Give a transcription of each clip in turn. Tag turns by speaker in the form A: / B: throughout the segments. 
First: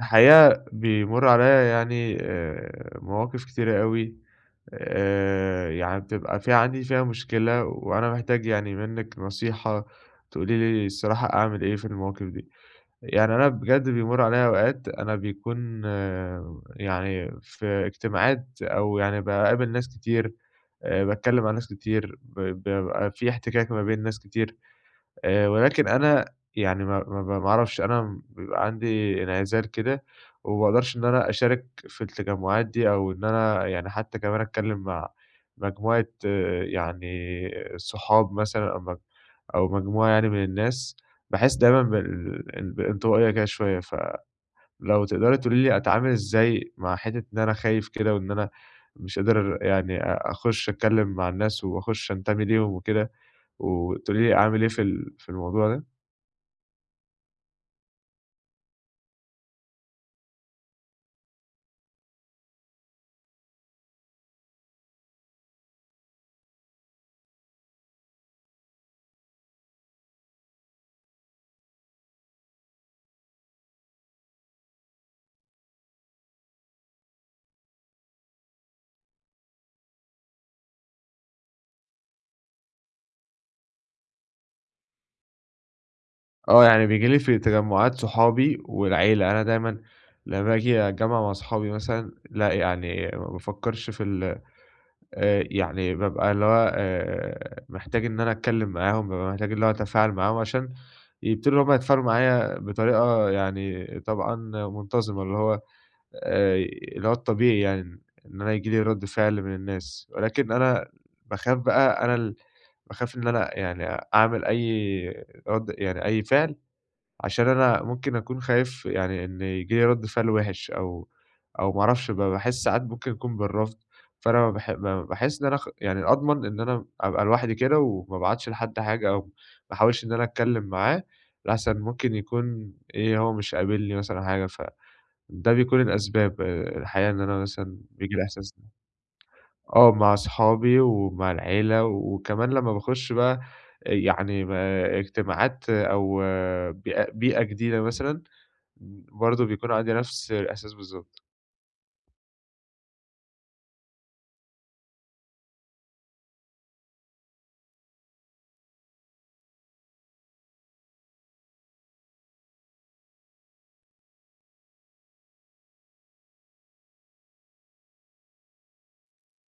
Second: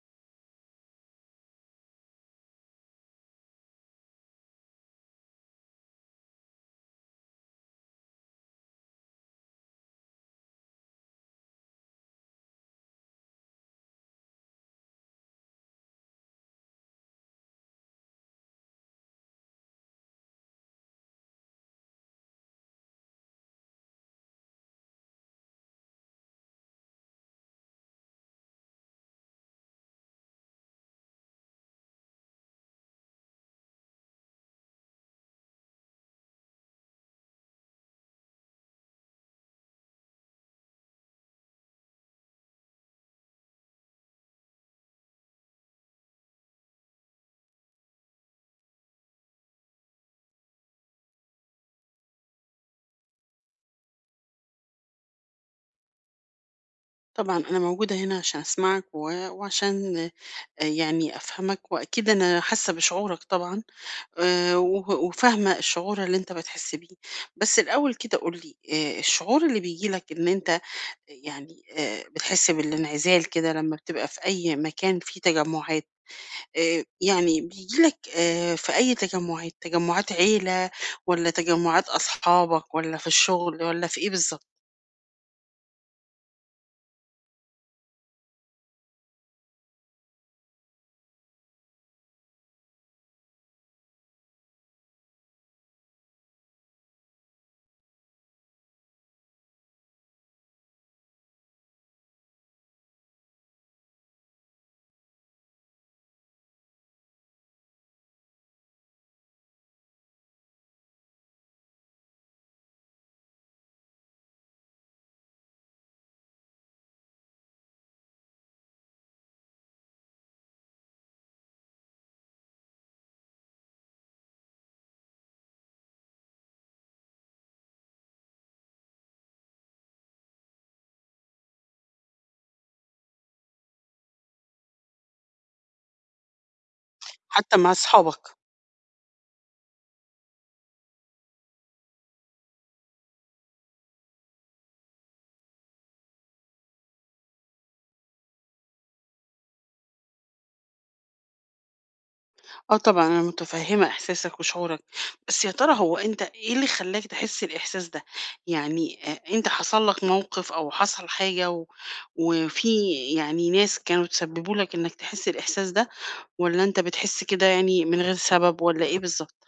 A: الحقيقة بيمُر عليّا يعني مواقف كتيرة أوي، يعني بتبقى في عندي فيها مشكلة، وأنا محتاج يعني منِّك نصيحة تقولي لي الصراحة أعمل إيه في المواقف دي. يعني أنا بجد بيمُر عليّا أوقات أنا بيكون يعني في اجتماعات أو يعني باقابل ناس كتير، باتكلّم مع ناس كتير، بيبقى في احتكاك ما بين ناس كتير. ولكن أنا يعني ما أعرفش، أنا بيبقى عندي انعزال كده، وما باقدرش إن أنا أشارك في التجمُّعات دي، أو إن أنا يعني حتّى كمان أتكلّم مع مجموعة، يعني صحاب مثلًا، أو أو مجموعة يعني من الناس. باحس دايمًا بالانطوائية كده شوية. فلو تقدري تقولي لي أتعامل إزاي مع حتّة إن أنا خايف كده، وإن أنا مش قادر يعني أخُش أتكلّم مع الناس، وأخُش أنتمي ليهم وكده، وتقولي لي أعمل إيه في الموضوع ده؟
B: طبعًا أنا موجودة هنا عشان أسمعك وعشان يعني أفهمك، وأكيد أنا حاسة بشعورك طبعًا، و وفاهمة الشعور اللي أنت بتحس بيه. بس الأول كده قُل لي، الشعور اللي بييجي لك إن أنت يعني بتحس بالانعزال كده لمّا بتبقى في أي مكان فيه تجمُّعات. يعني بييجي لك في أي تجمُّعات، تجمُّعات عيلة والّا تجمُّعات أصحابك والّا في الشغل والّا في إيه بالضبط؟
A: آه، يعني بييجي لي في تجمُّعات صحابي والعيلة. أنا دايمًا لمّا باجي أتجمّع مع صحابي مثلًا لأ، يعني ما بافكّرش في ال يعني بابقى اللي هو محتاج إن أنا أتكلّم معاهم، بابقى محتاج اللي هو أتفاعل معاهم، عشان يبتدوا هم يتفاعلوا معايا بطريقة يعني طبعًا منتظمة، اللي هو اللي هو الطبيعي، يعني إن أنا ييجي لي رَد فعل من الناس. ولكن أنا باخاف بقى، أنا ال باخاف إن أنا يعني أعمل أي رَد، يعني أي فعل، عشان أنا ممكن أكون خايف يعني إن ييجي لي رد فعل وِحِش، أو ما أعرفش، باحس ساعات ممكن يكون بالرفض. فأنا ما باحس إن أنا، يعني أضمن إن أنا أبقى لوحدي كده، وما أبعتش لحد حاجة، أو ما أحاولش إن أنا أتكلّم معاه، لأحسن ممكن يكون إيه، هو مش قابلني مثلًا حاجة، فده بيكون الأسباب. الحقيقة إن أنا
B: حتى مع
A: مثلًا بييجي لي
B: أصحابك؟
A: الإحساس ده. آه، مع أصحابي ومع العيلة، وكمان لمّا باخُش بقى يعني اجتماعات، أو بيئة جديدة مثلًا، برضه بيكون عندي نفس الإحساس بالضبط.
B: آه طبعًا، أنا متفهّمة إحساسك وشعورك، بس يا ترى هو أنت إيه اللي خلّاك تحس الإحساس ده؟ يعني أنت حصل لك موقف أو حصل حاجة وفي يعني ناس كانوا تسبّبوا لك إنك تحس الإحساس ده، والّا أنت بتحس كده يعني من غير سبب والّا إيه بالضبط؟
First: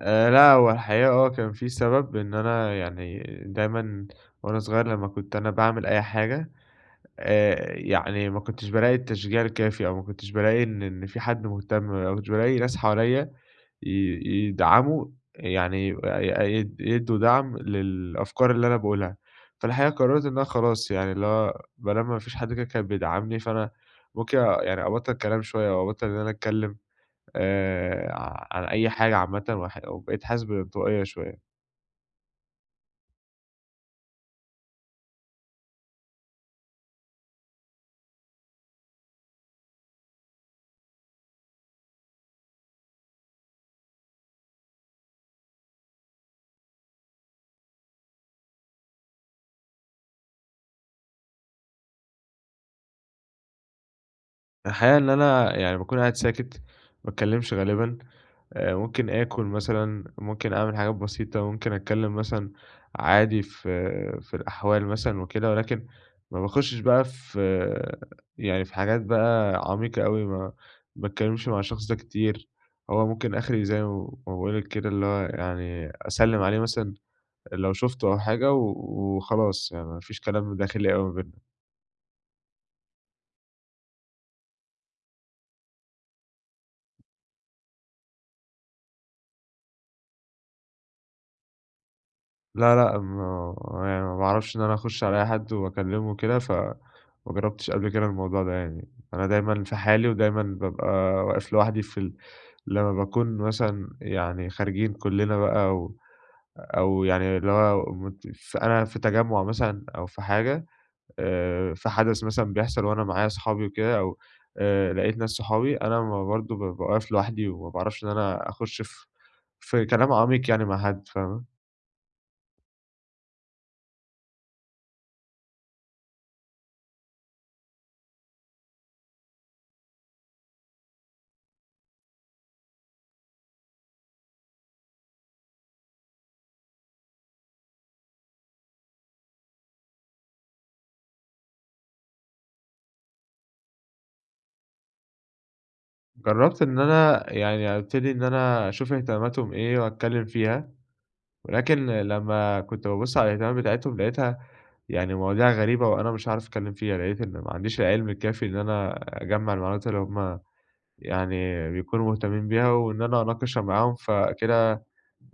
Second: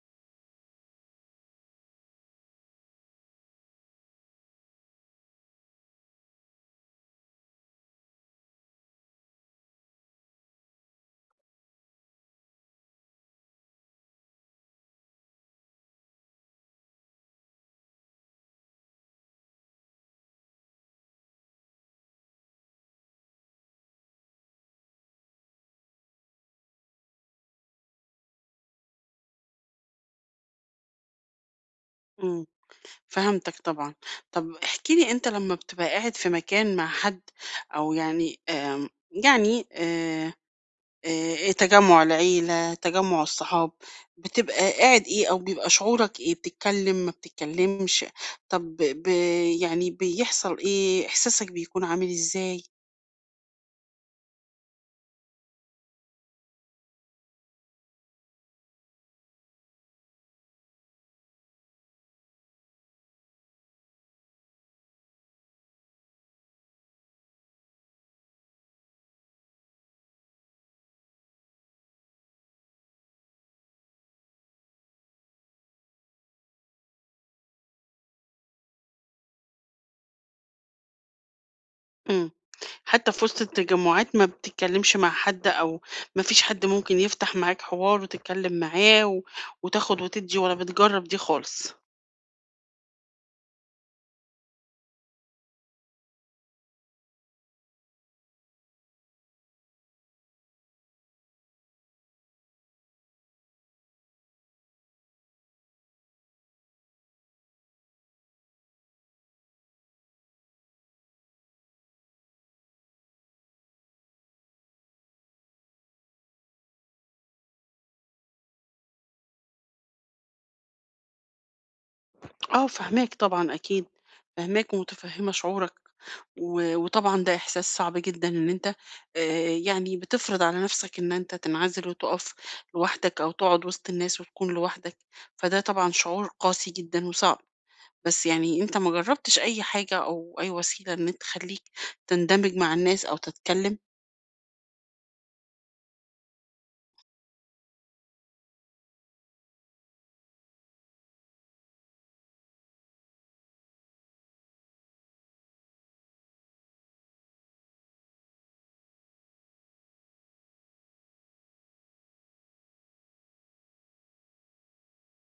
A: لأ، هو الحقيقة كان في سبب. إن أنا يعني دايمًا وأنا صغير لمّا كنت أنا باعمل أي حاجة، يعني ما كنتش بالاقي التشجيع الكافي، أو ما كنتش بالاقي إن في حد مهتم، أو ما كنتش بالاقي ناس حواليّا ي يدعموا، يعني ي ي يدّوا دعم للأفكار اللي أنا باقولها. فالحقيقة قررت إن أنا خلاص، يعني اللي هو ما دام ما فيش حد كده كان بيدعمني، فأنا ممكن يعني أبطّل كلام شوية، أو أبطّل إن أنا أتكلم ع عن أي حاجة عامةً، وبقيت حاسس بانطوائية شوية.
B: إمم، فهمتك طبعًا. طَب احكِ لي أنت لمّا بتبقى قاعد في مكان مع حد أو يعني، يعني تجمُّع العيلة، تجمُّع الصحاب، بتبقى قاعد إيه أو بيبقى شعورك إيه، بتتكلّم، ما بتتكلّمش، طَب ب يعني بيحصل إيه، إحساسك بيكون عامل إزاي؟
A: الحقيقة إن أنا يعني باكون قاعد ساكت، ما باتكلّمش غالبًا. ممكن آكل مثلًا، ممكن أعمل حاجات بسيطة، ممكن أتكلّم مثلًا عادي في الأحوال مثلًا وكده، ولكن ما باخشش بقى في، في حاجات بقى عميقة أوي، ما باتكلّمش مع الشخص ده كتير. هو ممكن آخري زي ما باقول لِك كده، اللي هو يعني أسلّم عليه مثلًا لو شُفته أو حاجة وخلاص، يعني ما فيش كلام داخلي أوي ما بيننا.
B: إمم. حتى في وسط التجمُّعات ما بتتكلّمش مع حد، أو ما فيش حد ممكن يفتح معاك حوار وتتكلّم معاه وتاخُد وتدّي، ولا بتجرّب دي خالص؟
A: لا، لأ، ما يعني ما باعرفش إن أنا أخُش على أي حد وأكلّمه وكده، فما جرّبتش قبل كده الموضوع ده يعني. أنا دايمًا في حالي، ودايمًا بابقى واقف لوحدي في ال لمّا باكون مثلًا يعني خارجين كُلّنا بقى، و أو يعني اللي هو، مت ف أنا في تجمُّع مثلًا أو في حاجة، في حدث مثلًا بيحصل وأنا معايا صحابي وكده، أو لقيت ناس صحابي، أنا ما برضه بابقى واقف لوحدي، وما باعرفش إن أنا أخُش في كلام عميق يعني مع حد، فاهمة؟
B: آه فاهماك طبعًا أكيد، فاهماك ومُتفهِّمة شعورك. وطبعًا ده إحساس صعب جدًا إن أنت يعني بتفرض على نَفْسك إن أنت تنعزل وتُقف لوحدك، أو تقعد وسط الناس وتكون لوحدك. فده طبعًا شعور قاسي جدًا وصعب. بس يعني أنت ما جرّبتش أي حاجة أو أي وسيلة إن أنت تخلّيك تندمج مع الناس أو تتكلّم؟
A: جرّبت إن أنا يعني أبتدي إن أنا أشوف اهتماماتهم إيه وأتكلّم فيها، ولكن لمّا كنت بابُص على الاهتمامات بتاعتهم لقيتها يعني مواضيع غريبة، وأنا مش عارف أتكلّم فيها. لقيت إن ما عنديش العلم الكافي إن أنا أجمّع المعلومات اللي هم يعني بيكونوا مهتمين بيها، وإن أنا أناقشها معاهم. فكده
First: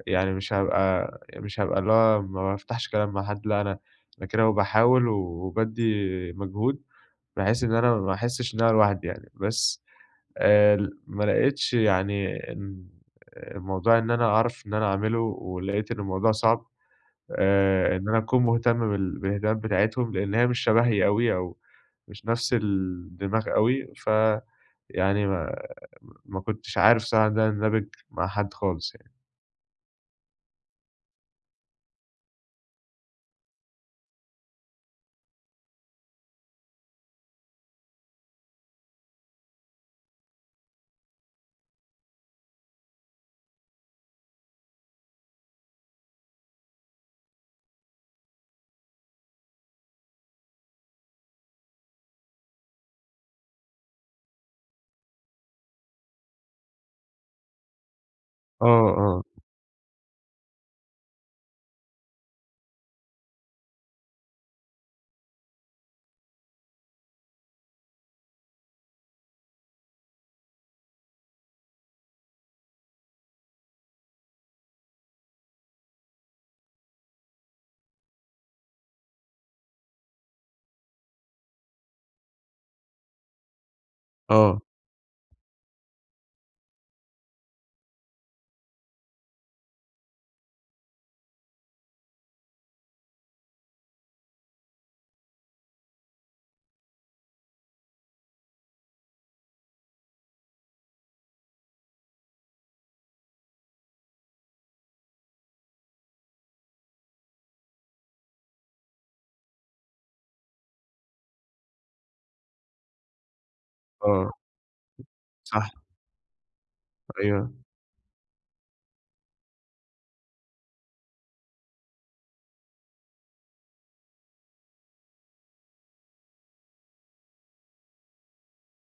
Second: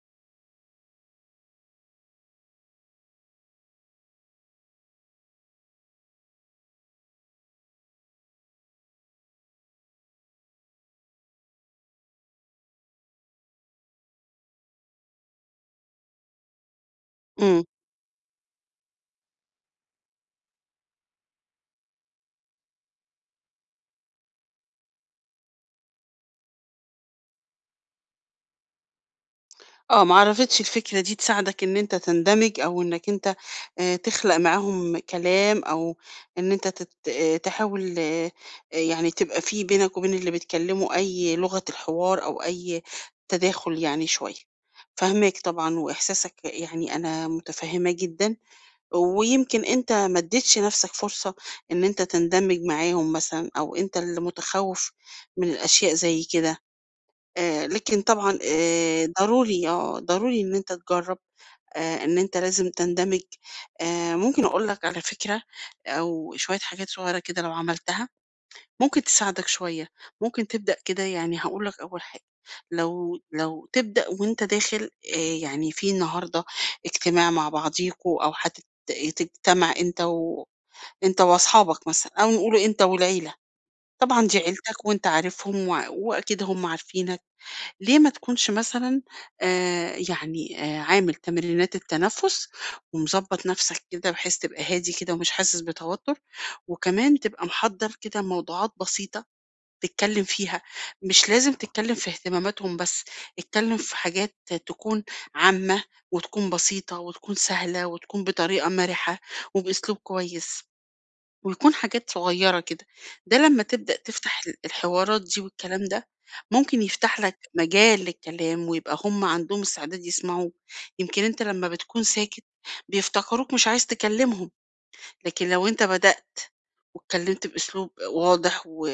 A: يعني مش هابقى اللي هو ما بافتحش كلام مع حد، لأ، أنا كده، وباحاول وبادّي مجهود، بحيث إن أنا ما أحسّش إن أنا لوحدي يعني. بس ل ما لقيتش يعني إن الموضوع إن أنا أعرف إن أنا أعمله، ولقيت إن الموضوع صعب،
B: إمم.
A: إن أنا أكون مهتم بالاهتمامات بتاعتهم، لإن هي مش شبهي أوي، أو مش نفس الدماغ أوي. فيعني ما ما كنتش عارف صراحة إن أنا أندمج مع حد خالص يعني.
B: آه، ما عرفتش الفكرة دي تساعدك إن أنت تندمج، أو إنك أنت تخلق معاهم كلام، أو إن أنت تت تحاول، يعني تبقى في بينك وبين اللي بتكلمه أي لغة الحوار أو أي تداخل يعني شوية. فاهماك طبعًا وإحساسك يعني أنا متفهماه جدًا، ويمكن أنت ما اديتش نفسك فرصة إن أنت تندمج معاهم مثلًا، أو أنت اللي متخوف من الأشياء زي كده. لكن طبعًا
A: آه، آه،
B: ضروري، آه، ضروري إن أنت تجرّب، إن أنت لازم تندمج. ممكن أقول لك على فكرة أو شوية حاجات صغيّرة كده لو عملتها، ممكن تساعدك شوية. ممكن تبدأ كده، يعني هاقول لك أول حاجة، لو تبدأ وأنت داخل آآ يعني في النهارده اجتماع مع بعضيكم، أو تجتمع أنت أنت وأصحابك مثلًا، أو نقول أنت والعيلة، طبعًا دي
A: آه،
B: عيلتك وأنت عارفهم، وأكيد هم عارفينك. ليه ما تكونش مثلًا يعني عامل تمرينات التنفس ومضبّط نَفْسك كده بحيث تبقى هادي كده ومش حاسس بتوتُّر، وكمان تبقى محضّر كده موضوعات بسيطة تتكلّم فيها. مش لازم تتكلّم في اهتماماتهم بس، اتكلّم في حاجات تكون عامة وتكون بسيطة وتكون سهلة وتكون بطريقة مَرِحة وبأسلوب كويس. ويكون حاجات صغيرة كده. ده لمّا تبدأ
A: آه،
B: تفتح الحوارات دي
A: صح.
B: والكلام ده، ممكن يفتح لك
A: أيوه،
B: مجال للكلام ويبقى هم عندهم استعداد يسمعوك. يمكن أنت لمّا بتكون ساكت بيفتكروك مش عايز تكلمهم. لكن لو أنت بدأت واتكلمت بأسلوب واضح و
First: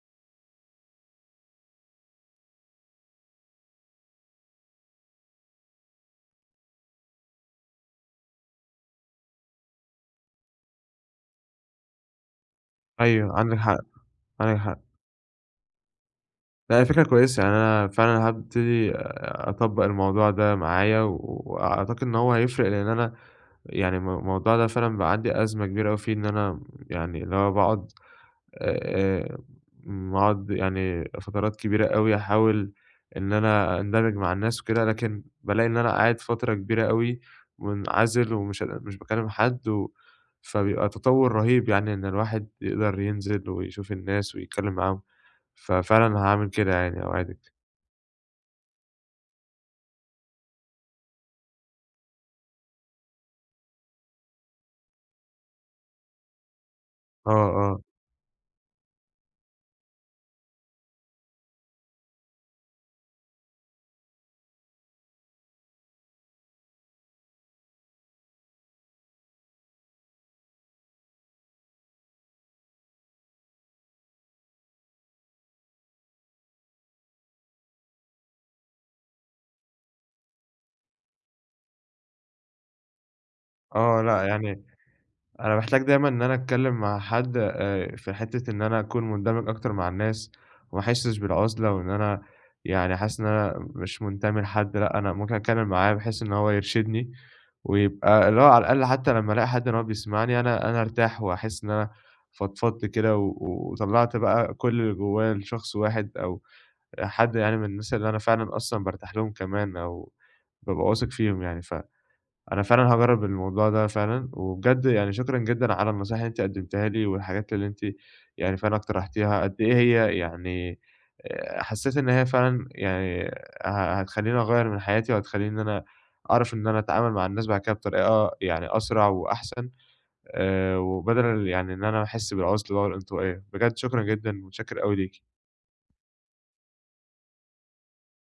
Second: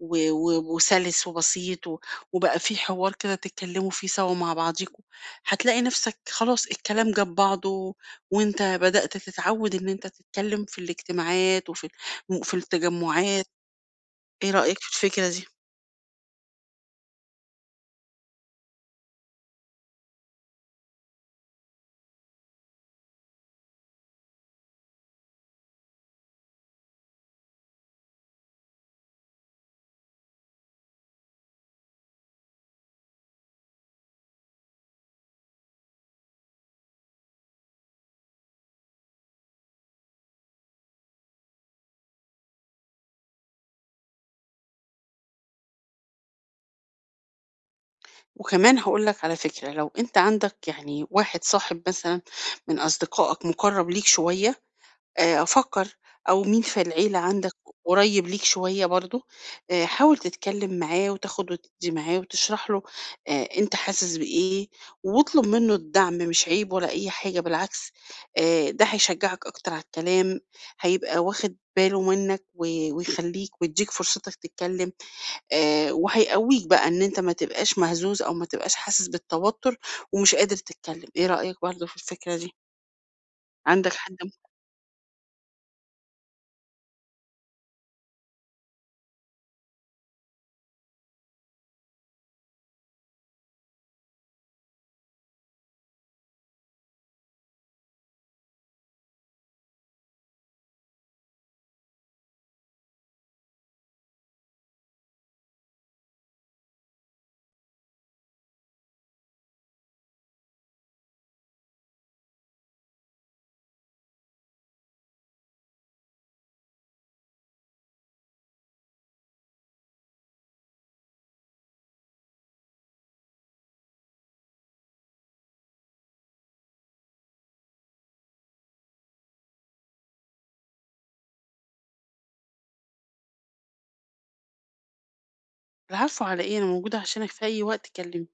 B: و و وسلس وبسيط، وبقى في حوار كده تتكلموا فيه سوا مع بعضيكم، هتلاقي نفسك خلاص الكلام جاب بعضه، وأنت بدأت تتعود إن أنت تتكلم في الاجتماعات وفي
A: أيوه
B: التجمعات.
A: عندِك حق،
B: إيه
A: عندِك
B: رأيك
A: حق.
B: في الفكرة دي؟
A: لأ، هي فكرة كويسة. يعني أنا فعلًا هابتدي أطبّق الموضوع ده معايا، وأعتقد إن هو هيفرق، لإن أنا يعني، الموضوع ده فعلًا بقى عندي أزمة كبيرة أوي فيه، إن أنا يعني اللي هو باقعد، آآ باقعد يعني فترات كبيرة أوي، أحاول إن أنا أندمج مع الناس وكده، لكن بالاقي إن أنا قاعد فترة كبيرة أوي منعزل، ومش ق مش باكلّم حد. فبيبقى تطوّر رهيب يعني إن الواحد يقدر ينزل ويشوف الناس ويتكلّم معاهم. ففعلًا هاعمل كده يعني، أوعدِك.
B: وكمان هاقول لك على فكرة، لو أنت عندك يعني واحد صاحب مثلًا من أصدقائك مُقرّب ليك شوية، أفكّر أو مين في العيلة
A: آه،
B: عندك
A: آه،
B: قريّب ليك شوية برضه، حاول تتكلّم معاه وتاخُد وتدّي معاه وتشرح له أنت حاسس بإيه، واطلب منّه الدعم، مش عيب ولا أي حاجة بالعكس. ده هيشجّعك أكتر على الكلام، هيبقى واخِد باله منّك، ويخلّيك ويدّيك فرصتك تتكلّم، وهيقوّيك بقى إن أنت ما تبقاش مهزوز أو ما تبقاش حاسس بالتوتُّر ومش قادر تتكلّم. إيه رأيك برضه في الفكرة دي؟ عندك
A: آه،
B: حد؟
A: لأ يعني، أنا محتاج دايمًا إن أنا أتكلّم مع حد في حتّة إن أنا أكون مندمج أكتر مع الناس، وما أحسّش بالعُزلة، وإن أنا يعني حاسس إن أنا مش منتمي لحد. لأ، أنا ممكن أتكلّم معاه بحيث إن هو يرشدني، ويبقى اللي هو على الأقل، حتّى لمّا ألاقي حد إن هو بيسمعني، أنا أرتاح وأحس إن أنا فضفضت كده، وطلّعت بقى كل اللي جوّايا لشخص واحد، أو حد يعني من الناس اللي أنا فعلًا أصلًا بارتاح لهم كمان، أو بابقى واثق فيهم يعني. فأنا فعلًا هاجرّب الموضوع ده فعلًا، وبجد يعني شكرًا جدًا على النصايح اللي أنتِ قدّمتيها لي، والحاجات اللي أنتِ يعني فعلًا اقترحتيها. قد إيه هي يعني، حسّيت إن هي فعلًا يعني هتخلّيني أغيّر من حياتي، وهتخلّيني إن أنا أعرف إن أنا أتعامل مع الناس بعد كده بطريقة يعني أسرع وأحسن، وبدل يعني إن أنا أحس بالعُزلة والانطوائية. بجد شكرًا جدًا، ومتشكّر أوي ليكِ.
B: العفو على إيه، أنا موجودة عشانك في أي وقت، كلمني.